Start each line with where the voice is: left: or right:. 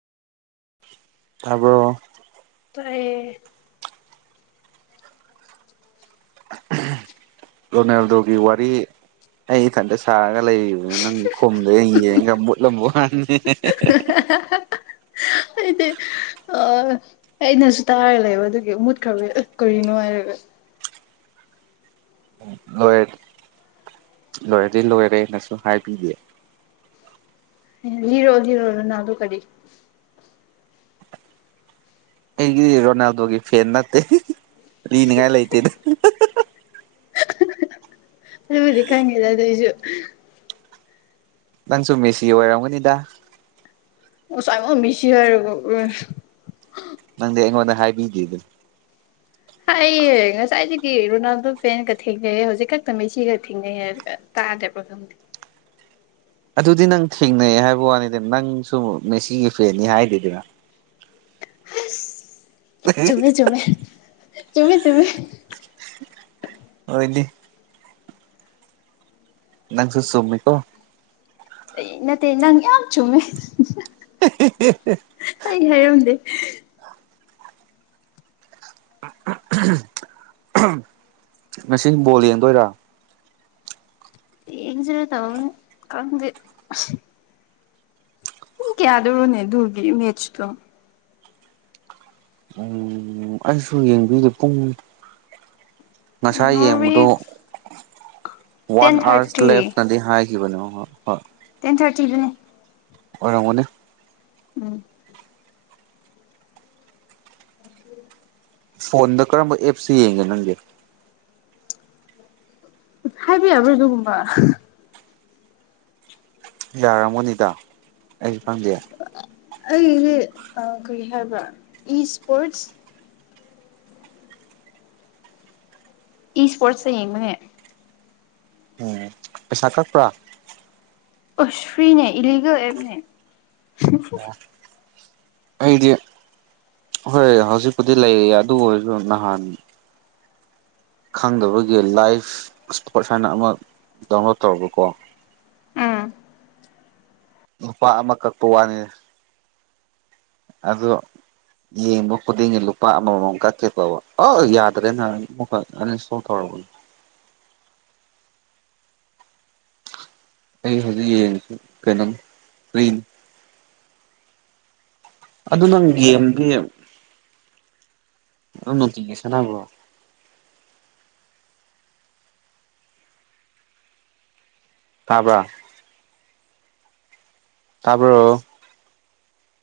right: ꯇꯥꯕ꯭ꯔꯣ
left: ꯇ [unintelligible]
right: ꯔꯣꯅꯦꯜꯗꯣꯒꯤ ꯋꯥꯔꯤ ꯑꯩ ꯏꯊꯟꯇ ꯁꯥꯔꯒ ꯂꯩꯔꯤꯕꯅꯤ ꯅꯪꯒꯤ ꯈꯣꯨꯝꯗꯦꯅ ꯌꯦꯡꯉꯒ ꯃꯨꯠꯂꯝꯕ ꯋꯥꯅꯤ ꯍꯦꯍꯦꯍꯦ
left: [unintelligible] ꯑꯩꯗꯤ ꯑꯥ ꯑꯩꯅꯁꯨ ꯇꯥꯔꯒ ꯂꯩꯕ ꯑꯗꯨꯒꯤ ꯃꯨꯠꯈ꯭ꯔꯕ ꯑꯦ ꯀꯔꯤꯅꯣ ꯍꯥꯏꯔꯒ
right: ꯂꯣꯏꯔꯗꯤ ꯂꯣꯏꯔꯗꯤ ꯂꯣꯏꯔꯦꯅꯁꯨ ꯍꯥꯏꯕꯤꯗꯦ
left: ꯑꯩꯅ ꯂꯤꯔꯣ ꯂꯤꯔꯣ ꯔꯣꯅꯥꯜꯗꯣ ꯀꯔꯤ
right: ꯑꯩꯒꯤꯗꯤ ꯔꯣꯅꯥꯜꯗꯣꯒꯤ ꯐꯦꯟ ꯅꯠꯇꯦ ꯍꯤꯍꯤ ꯂꯤꯅꯤꯡꯉꯥꯏ ꯂꯩꯇꯦꯗ ꯍꯤꯍꯤ
left: ꯑꯍꯤꯍꯤ ꯅꯪꯕꯨꯗꯤ ꯈꯪꯉꯤꯗ ꯑꯗꯨꯏꯁꯨꯨ
right: ꯅꯪꯁꯨꯨ ꯃꯦꯁꯤ ꯑꯣꯏꯔꯝꯒꯅꯤꯗ
left: [unintelligible]
right: ꯅꯪꯗꯤ ꯑꯩꯉꯣꯟꯗ ꯍꯥꯏꯕꯤꯗꯦ ꯑꯗꯨ
left: ꯍꯥꯏꯌꯦ ꯉꯁꯥꯏꯗꯒꯤ ꯔꯣꯅꯥꯜꯗꯣ ꯐꯦꯟꯒ ꯊꯦꯡꯅꯩꯌꯦ ꯍꯧꯖꯤꯛ ꯈꯛꯇ ꯃꯦꯁꯤꯒ ꯊꯦꯡꯅꯩ ꯍꯥꯏꯔꯒ ꯇꯗꯕ꯭ꯔꯥ ꯈꯪꯗꯦ
right: ꯑꯗꯨꯗꯤ ꯅꯪ ꯊꯦꯡꯅꯩ ꯍꯥꯏꯕ ꯋꯥꯅꯤꯗ ꯅꯪꯁꯨ ꯃꯦꯁꯤꯒꯤ ꯐꯦꯟꯅꯤ ꯍꯥꯏꯗꯦꯗꯅ
left: ꯆꯨꯝꯃꯦ ꯆꯨꯝꯃꯦ ꯆꯨꯝꯃꯦ ꯆꯨꯝꯃꯦ
right: ꯍꯣꯏꯗꯤ ꯅꯪꯁꯨ ꯆꯨꯝꯃꯤꯀꯣ
left: ꯑꯩ ꯅꯠꯇꯦ ꯅꯪ ꯌꯥꯝ ꯆꯨꯝꯃꯦ ꯍꯦꯍꯦ
right: [unintelligible]
left: ꯑꯩ ꯍꯥꯏꯔꯝꯗꯦ
right: [unintelligible] ꯉꯁꯤ ꯕꯣꯜ ꯌꯦꯡꯗꯣꯏꯔꯥ
left: ꯌꯦꯡꯖꯤꯔ ꯇꯧꯕꯅꯤ ꯈꯪꯗꯦ ꯑꯁ ꯄꯨꯡ ꯀꯌꯥꯗꯔꯣꯅꯦ ꯑꯗꯨꯒꯤ ꯃꯦꯁꯆ ꯇꯣ
right: ꯎꯝ ꯎꯝ ꯑꯩꯁꯨ ꯌꯦꯡꯕꯤꯗꯦ ꯄꯨꯡ ꯉꯁꯥꯏ
left: ꯅꯣꯔꯋꯦ
right: ꯌꯦꯡꯕꯗꯣ ꯋꯥꯟ
left: ꯇꯦꯟ
right: ꯑꯋꯥꯥ꯭ꯔꯁ
left: ꯊꯥꯔꯇꯤ
right: ꯂꯦꯐꯅꯥꯗꯤ ꯍꯥꯏꯈꯤꯕꯅꯦ ꯍꯣꯏ ꯍꯣꯏ
left: ꯇꯦꯟ ꯊꯥꯔꯇꯤꯗꯅꯦ
right: ꯑꯣꯏꯔꯝꯒꯅꯤ
left: ꯎꯝ
right: ꯐꯣꯟꯗ ꯀꯔꯝꯕ ꯑꯦꯞꯁꯗ ꯌꯦꯡꯒꯦ ꯅꯪꯗꯤ
left: ꯍꯥꯏꯕ ꯌꯥꯕ꯭ꯔꯥ ꯑꯗꯨꯒꯨꯝꯕ
right: ꯌꯥꯔꯝꯒꯅꯤꯗ ꯑꯩꯁꯨ ꯈꯪꯗꯦ
left: ꯑꯩꯗꯤ ꯀꯔꯤ ꯍꯥꯏꯕ꯭ꯔ ꯏ ꯏꯁꯄꯣꯔꯠꯁ ꯏ ꯏꯁꯄꯣ꯭ꯔꯠꯁ ꯇ ꯌꯦꯡꯕꯅꯦ
right: ꯎꯝ ꯄꯩꯁꯥ ꯀꯛꯄ꯭ꯔꯥ
left: ꯑꯁ ꯐ꯭ꯔꯤꯅꯦ ꯏꯂꯤꯒꯦꯜ ꯑꯦꯞꯅꯦ
right: ꯑꯩꯗꯤ ꯍꯣꯏ ꯍꯧꯖꯤꯛꯄꯨꯗꯤ ꯂꯩꯔꯤꯌꯦ ꯑꯗꯨ ꯑꯣꯏꯔꯁꯨ ꯅꯍꯥꯟ ꯈꯪꯗꯕꯒꯤ ꯂꯥꯏꯐ ꯏꯁꯄꯣ꯭ꯔꯠ ꯍꯥꯏꯅ ꯑꯃ ꯗꯥꯎꯟꯂꯣꯗ ꯇꯧꯔꯨꯕꯀꯣ
left: ꯎꯝ
right: ꯂꯨꯄꯥ ꯑꯃ ꯀꯛꯄ ꯋꯥꯅꯤꯗ ꯑꯗꯣ ꯌꯦꯡꯕ ꯈꯨꯗꯤꯡꯒꯤ ꯂꯨꯄꯥ ꯑꯃꯃꯝ ꯀꯛꯀꯦ ꯇꯧꯕ ꯑꯧ ꯌꯥꯗ꯭ꯔꯦꯅ ꯑꯃꯨꯛꯀꯥ ꯑꯟꯏꯟꯁꯇꯣꯜ ꯇꯧꯔꯕ ꯑꯩ ꯍꯧꯖꯤꯛ ꯌꯦꯡꯁꯤ ꯀꯩꯅꯣ ꯀ꯭ꯔꯤꯟ ꯑꯗꯨ ꯅꯪ ꯒꯦꯝꯗꯤ ꯑꯗꯨꯝ ꯅꯨꯡꯇꯤꯒꯤ ꯁꯟꯅꯕꯔꯣ ꯇꯥꯕꯔꯥ ꯇꯥꯕ꯭ꯔꯣ